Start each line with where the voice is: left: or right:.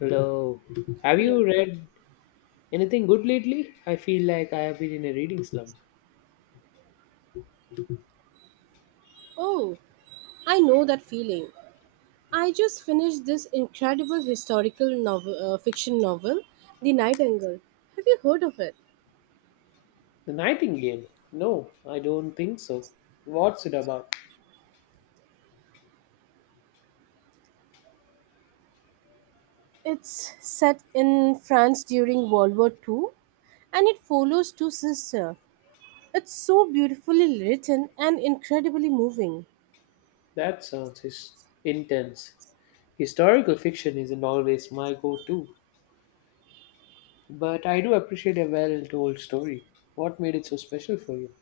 left: Hello. Have
right: Hello.
left: you read anything good lately? I feel like I have been in a reading slump.
right: Oh, I know that feeling. I just finished this incredible historical novel, fiction novel, The Nightingale. Have you heard of it?
left: The Nightingale? No, I don't think so. What's it about?
right: It's set in France during World War Two, and it follows two sisters. It's so beautifully written and incredibly moving.
left: That sounds intense. Historical fiction isn't always my go to, but I do appreciate a well told story. What made it so special for you?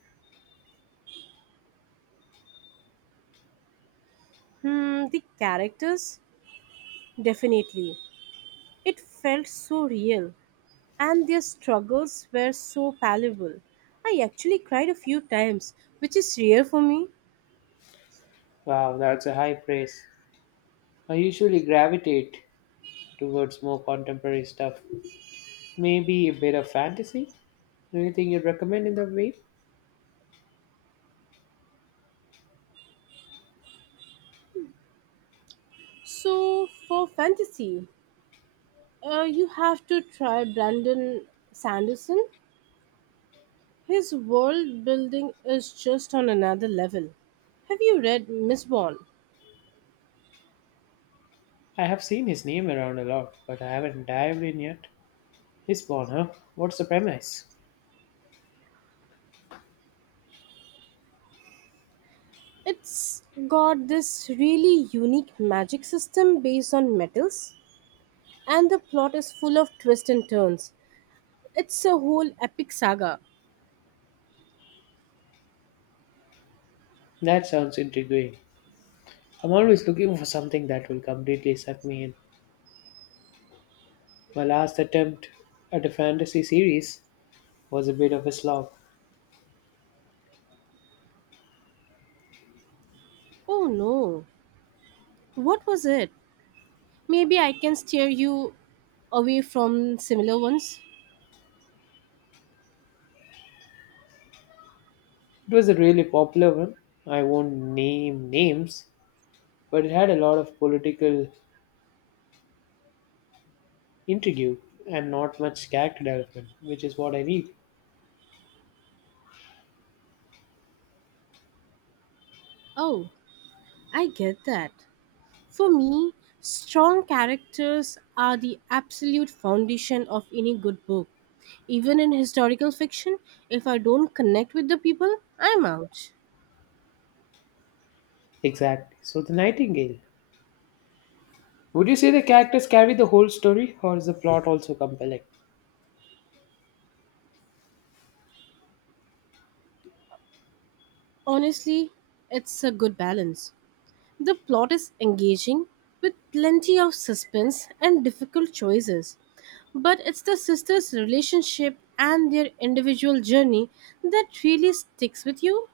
right: The characters? Definitely. It felt so real. And their struggles were so palpable. I actually cried a few times, which is rare for me.
left: Wow, that's a high praise. I usually gravitate towards more contemporary stuff. Maybe a bit of fantasy? Anything you'd recommend in that way?
right: So, for fantasy, you have to try Brandon Sanderson. His world building is just on another level. Have you read Mistborn?
left: I have seen his name around a lot, but I haven't dived in yet. Lisbon, huh? What's the premise?
right: It's got this really unique magic system based on metals, and the plot is full of twists and turns. It's a whole epic saga.
left: That sounds intriguing. I'm always looking for something that will completely suck me in. My last attempt at a fantasy series was a bit of a slog.
right: Oh no, what was it? Maybe I can steer you away from similar ones.
left: It was a really popular one. I won't name names, but it had a lot of political intrigue and not much character development, which is what I need.
right: Oh, I get that. For me, strong characters are the absolute foundation of any good book. Even in historical fiction, if I don't connect with the people, I'm out.
left: Exactly. So, The Nightingale. Would you say the characters carry the whole story, or is the plot also compelling?
right: Honestly, it's a good balance. The plot is engaging with plenty of suspense and difficult choices. But it's the sisters' relationship and their individual journey that really sticks with you.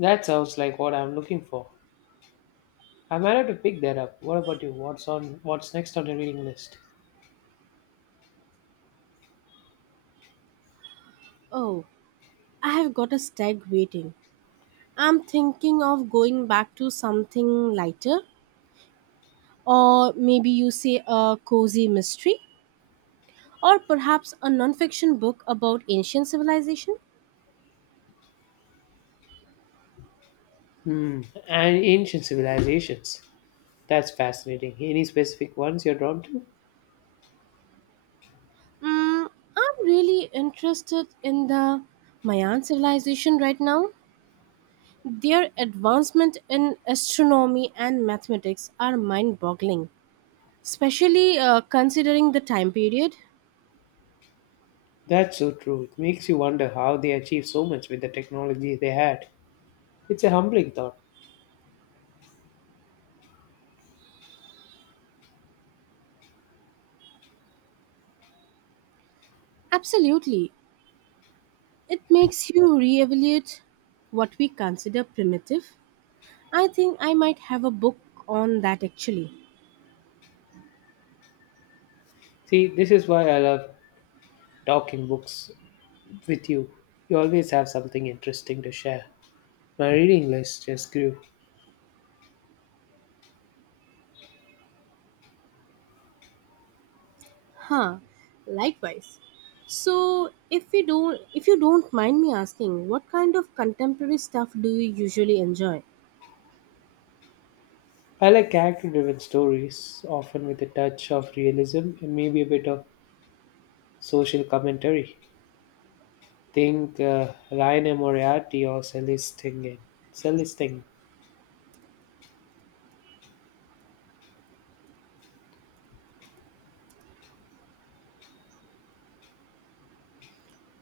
left: That sounds like what I'm looking for. I'm ready to pick that up. What about you? What's next on your reading list?
right: Oh, I have got a stag waiting. I'm thinking of going back to something lighter, or maybe you say a cozy mystery, or perhaps a non-fiction book about ancient civilization.
left: Hmm. And ancient civilizations. That's fascinating. Any specific ones you're drawn to?
right: Mm, I'm really interested in the Mayan civilization right now. Their advancement in astronomy and mathematics are mind boggling, especially considering the time period.
left: That's so true. It makes you wonder how they achieved so much with the technology they had. It's a humbling thought.
right: Absolutely. It makes you re evaluate what we consider primitive. I think I might have a book on that actually.
left: See, this is why I love talking books with you. You always have something interesting to share. My reading list just grew.
right: Huh, likewise. So, if you don't mind me asking, what kind of contemporary stuff do you usually enjoy?
left: I like character driven stories, often with a touch of realism and maybe a bit of social commentary. Think Ryan and Moriarty or Celestine. Celestine.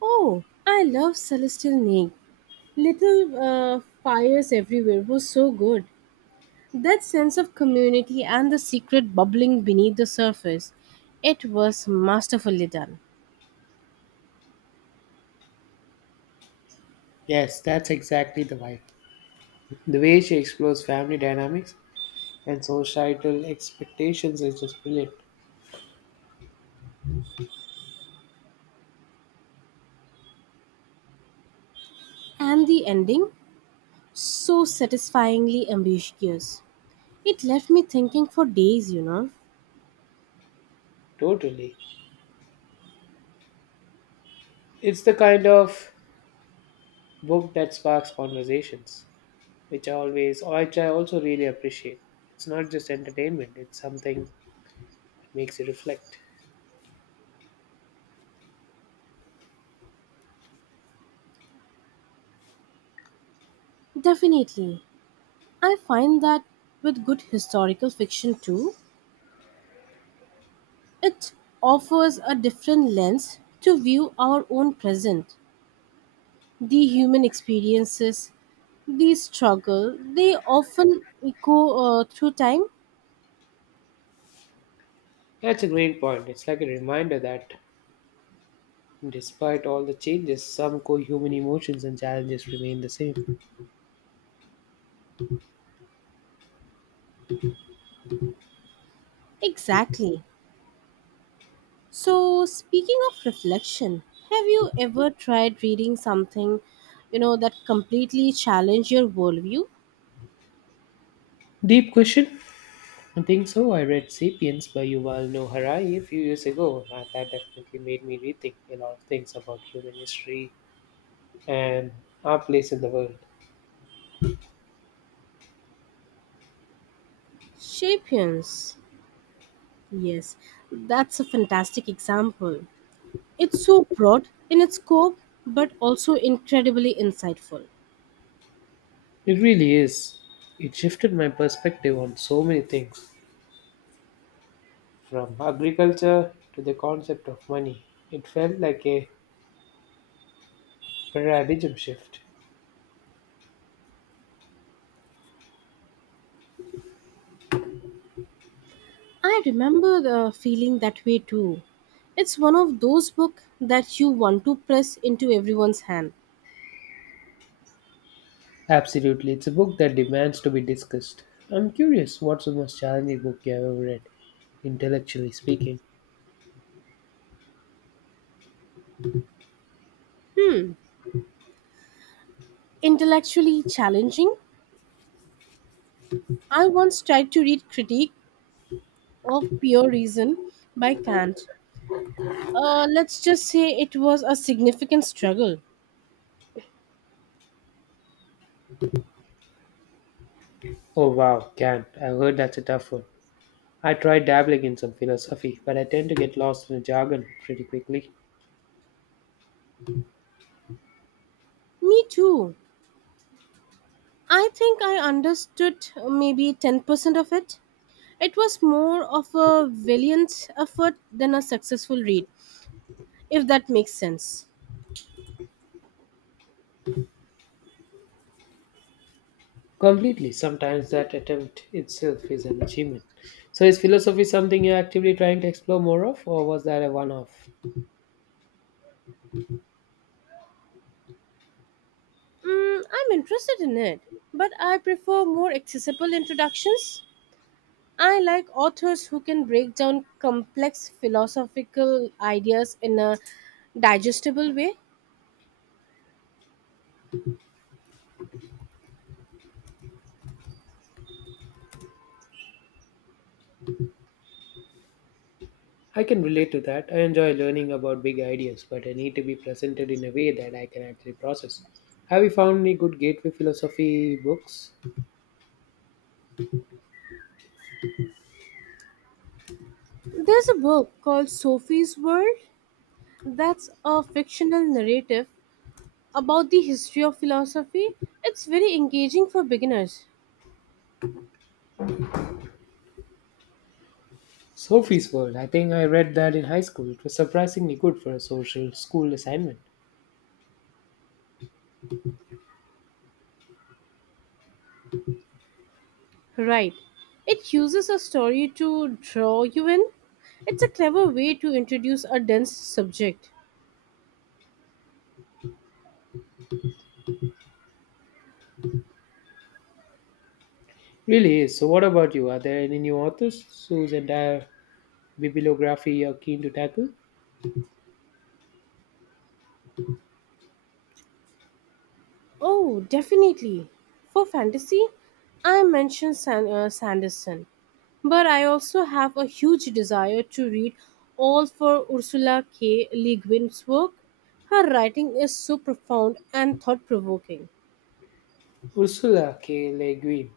right: Oh, I love Celestial Neg. Little Fires Everywhere was so good. That sense of community and the secret bubbling beneath the surface, it was masterfully done.
left: Yes, that's exactly the vibe. The way she explores family dynamics and societal expectations is just brilliant.
right: And the ending, so satisfyingly ambiguous. It left me thinking for days.
left: Totally. It's the kind of book that sparks conversations, which I also really appreciate. It's not just entertainment, it's something that makes you reflect.
right: Definitely. I find that with good historical fiction too, it offers a different lens to view our own present. The human experiences, the struggle, they often echo through time.
left: That's a great point. It's like a reminder that despite all the changes, some core human emotions and challenges remain the same.
right: Exactly. So, speaking of reflection, have you ever tried reading something that completely challenged your worldview?
left: Deep question? I think so. I read Sapiens by Yuval Noah Harari a few years ago, and that definitely made me rethink a lot of things about human history and our place in the world.
right: Sapiens. Yes, that's a fantastic example. It's so broad in its scope, but also incredibly insightful.
left: It really is. It shifted my perspective on so many things, from agriculture to the concept of money. It felt like a paradigm shift.
right: I remember the feeling that way too. It's one of those books that you want to press into everyone's hand.
left: Absolutely, it's a book that demands to be discussed. I'm curious, what's the most challenging book you have ever read, intellectually speaking?
right: Intellectually challenging, I once tried to read Critique of Pure Reason by Kant. Let's just say it was a significant struggle.
left: Oh wow, Kant. I've heard that's a tough one. I tried dabbling in some philosophy, but I tend to get lost in the jargon pretty quickly.
right: Me too. I think I understood maybe 10% of it. It was more of a valiant effort than a successful read, if that makes sense.
left: Completely. Sometimes that attempt itself is an achievement. So, is philosophy something you're actively trying to explore more of, or was that a one off?
right: I'm interested in it, but I prefer more accessible introductions. I like authors who can break down complex philosophical ideas in a digestible way.
left: I can relate to that. I enjoy learning about big ideas, but I need to be presented in a way that I can actually process. Have you found any good gateway philosophy books?
right: There's a book called Sophie's World that's a fictional narrative about the history of philosophy. It's very engaging for beginners.
left: Sophie's World. I think I read that in high school. It was surprisingly good for a social school assignment.
right: Right. It uses a story to draw you in. It's a clever way to introduce a dense subject.
left: Really is. So, what about you? Are there any new authors whose entire bibliography you're keen to tackle?
right: Oh, definitely. For fantasy, I mentioned Sanderson, but I also have a huge desire to read all for Ursula K. Le Guin's work. Her writing is so profound and thought provoking.
left: Ursula K. Le Guin.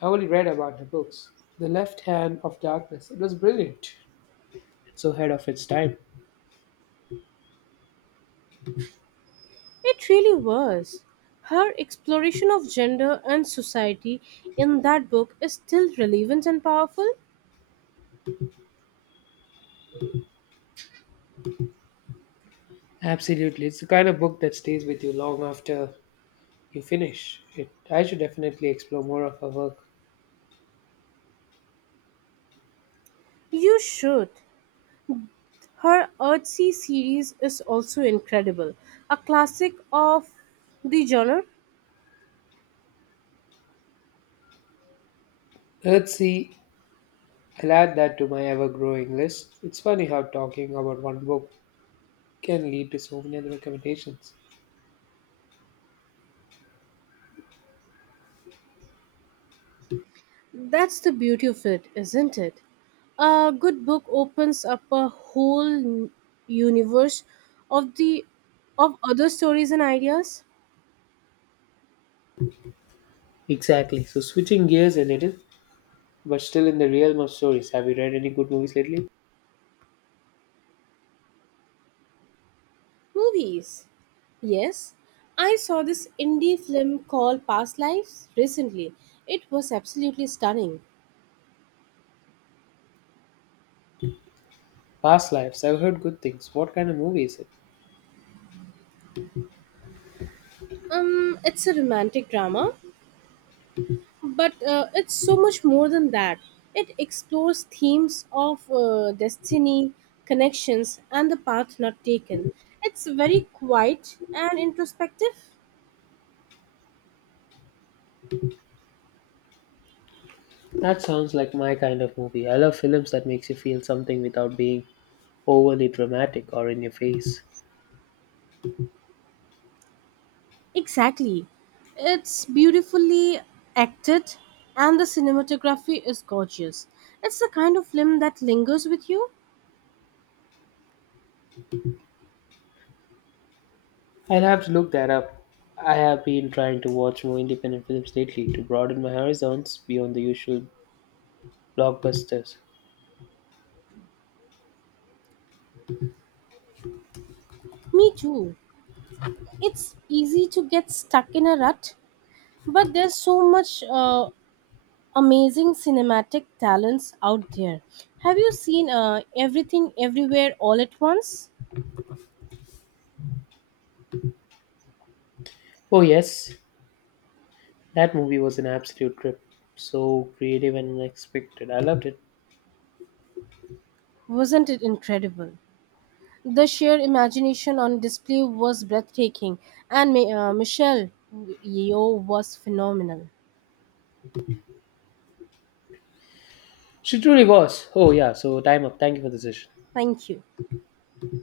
left: I only read about her books. The Left Hand of Darkness. It was brilliant. It's so ahead of its time.
right: It really was. Her exploration of gender and society in that book is still relevant and powerful.
left: Absolutely. It's the kind of book that stays with you long after you finish it. I should definitely explore more of her work.
right: You should. Her Earthsea series is also incredible, a classic of the genre.
left: Earthsea, I'll add that to my ever growing list. It's funny how talking about one book can lead to so many other recommendations.
right: That's the beauty of it, isn't it? A good book opens up a universe of the of other stories and ideas.
left: Exactly. So, switching gears a little, but still in the realm of stories, have you read any good movies lately?
right: Movies. Yes, I saw this indie film called Past Lives recently. It was absolutely stunning.
left: Past Lives, I've heard good things. What kind of movie is it?
right: It's a romantic drama but it's so much more than that. It explores themes of destiny, connections, and the path not taken. It's very quiet and introspective.
left: That sounds like my kind of movie. I love films that makes you feel something without being overly dramatic or in your face.
right: Exactly. It's beautifully acted, and the cinematography is gorgeous. It's the kind of film that lingers with you.
left: I'll have to look that up. I have been trying to watch more independent films lately to broaden my horizons beyond the usual blockbusters.
right: Me too. It's easy to get stuck in a rut, but there's so much amazing cinematic talents out there. Have you seen Everything Everywhere All at Once?
left: Oh, yes, that movie was an absolute trip. So creative and unexpected. I loved it.
right: Wasn't it incredible? The sheer imagination on display was breathtaking, and Michelle Yeoh was phenomenal.
left: She truly was. Oh, yeah, so time up. Thank you for the session.
right: Thank you.